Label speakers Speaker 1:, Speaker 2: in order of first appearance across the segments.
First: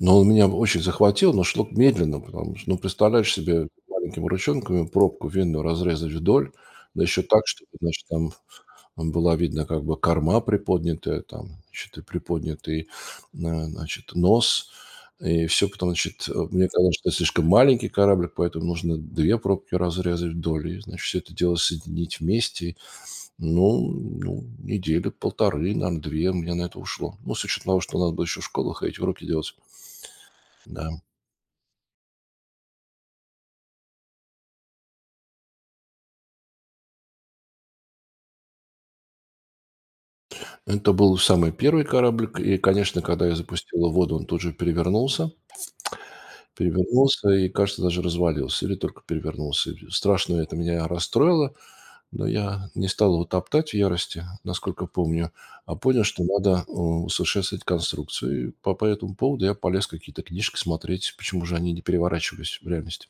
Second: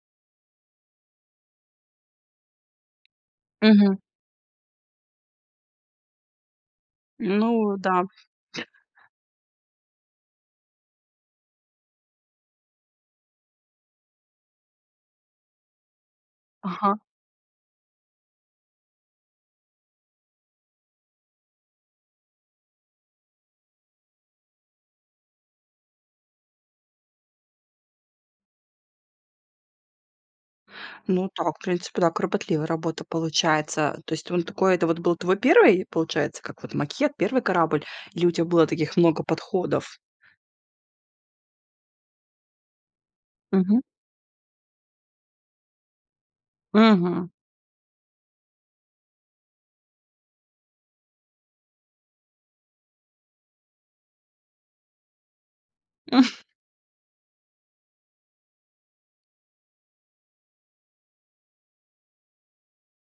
Speaker 1: Но он меня очень захватил, но шло медленно. Потому что, ну, представляешь себе,
Speaker 2: Мгм.
Speaker 1: маленькими ручонками пробку винную разрезать вдоль, да еще так, чтобы,
Speaker 2: Ну да.
Speaker 1: значит, там вот была видна как бы корма приподнятая там, значит, и приподнятый, а, значит, нос. И всё, потом, значит, э, мне казалось,
Speaker 2: Ага.
Speaker 1: что это слишком маленький кораблик, поэтому нужно 2 пробки разрезать вдоль, и значит, всё это дело соединить вместе. Ну, ну недели 1,5, наверно, 2 у меня на это ушло. Ну, с учетом того, что надо было еще в школу ходить, уроки делать. Да.
Speaker 2: Ну так, в принципе, да, кропотливая работа получается. То есть он такой, это вот был твой 1, получается, как вот макет, 1 корабль или у тебя было таких много подходов?
Speaker 1: Это был самый 1 кораблик. И, конечно, когда я запустил
Speaker 2: Мгм.
Speaker 1: его в воду, он тут же перевернулся.
Speaker 2: Мгм.
Speaker 1: Перевернулся и, кажется, даже развалился или только перевернулся и страшно это меня расстроило. Но я не стал его топтать в ярости, насколько помню, а понял что надо усовершенствовать конструкцию и по по этому поводу я полез какие-то книжки смотреть, почему же они не переворачивались в реальности.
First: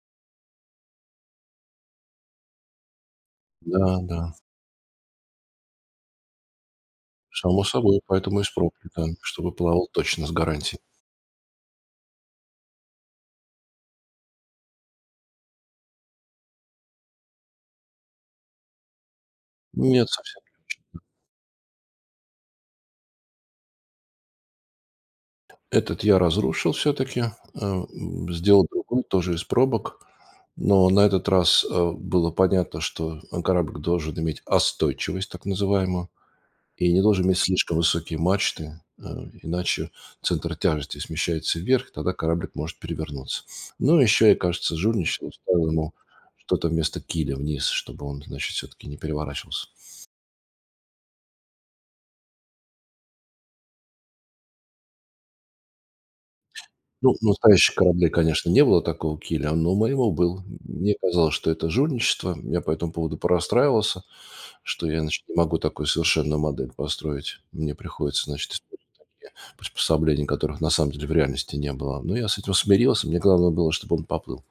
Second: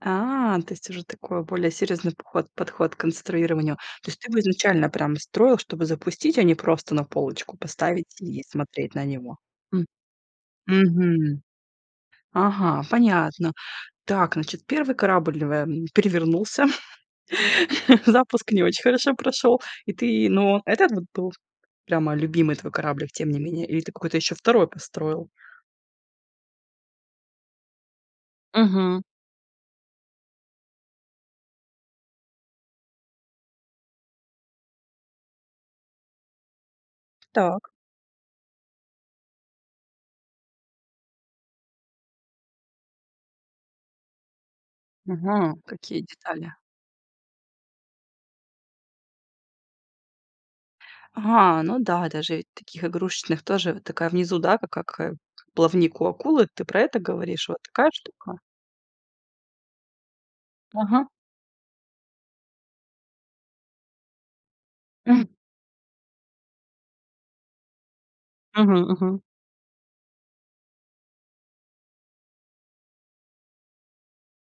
Speaker 2: А, то есть уже такой более серьёзный поход подход к конструированию.
Speaker 1: Да,
Speaker 2: То есть ты
Speaker 1: да.
Speaker 2: бы изначально прям строил, чтобы запустить, а не просто на полочку
Speaker 1: Само собой,
Speaker 2: поставить
Speaker 1: поэтому
Speaker 2: и
Speaker 1: из пробки
Speaker 2: смотреть на
Speaker 1: там
Speaker 2: него,
Speaker 1: чтобы
Speaker 2: м.
Speaker 1: плавал точно с гарантией.
Speaker 2: Мгм. Ага, понятно. Так, значит, 1 корабль в, эм, перевернулся, запуск не очень хорошо прошёл. И
Speaker 1: Нет,
Speaker 2: ты,
Speaker 1: совсем
Speaker 2: но этот
Speaker 1: [unintelligible]
Speaker 2: вот был прямо любимый твой кораблик, тем не менее. Или ты какой-то ещё 2 построил?
Speaker 1: Этот я разрушил всё-таки. Эм, сделал
Speaker 2: Мгм.
Speaker 1: другой тоже из пробок. Но на этот раз, э, было понятно, что мой кораблик должен иметь остойчивость, так называемую, и не должен иметь
Speaker 2: Так.
Speaker 1: слишком высокие мачты, э, иначе центр тяжести смещается вверх, и тогда кораблик может перевернуться. Ну и еще, я кажется, жульничал,
Speaker 2: Мгм,
Speaker 1: ставил ему
Speaker 2: какие детали.
Speaker 1: что-то вместо киля вниз, чтобы он, значит, всё-таки не переворачивался.
Speaker 2: А, ну да, даже ведь таких игрушечных тоже вот такая внизу, да, как, а, как как плавник у акулы, ты про это
Speaker 1: Ну, у
Speaker 2: говоришь, вот
Speaker 1: настоящих
Speaker 2: такая
Speaker 1: кораблей,
Speaker 2: штука?
Speaker 1: конечно, не было такого киля, но у моего был. М мне
Speaker 2: Ага.
Speaker 1: казалось, что это жульничество. Я по этому поводу порастраивался, что я,
Speaker 2: М.
Speaker 1: значит, не могу такую совершенную модель построить. Мне приходится, значит, использовать
Speaker 2: Мгм. Мгм.
Speaker 1: такие приспособления, которых на самом деле в реальности не было. Но я с этим смирился, мне главное было, чтоб он поплыл.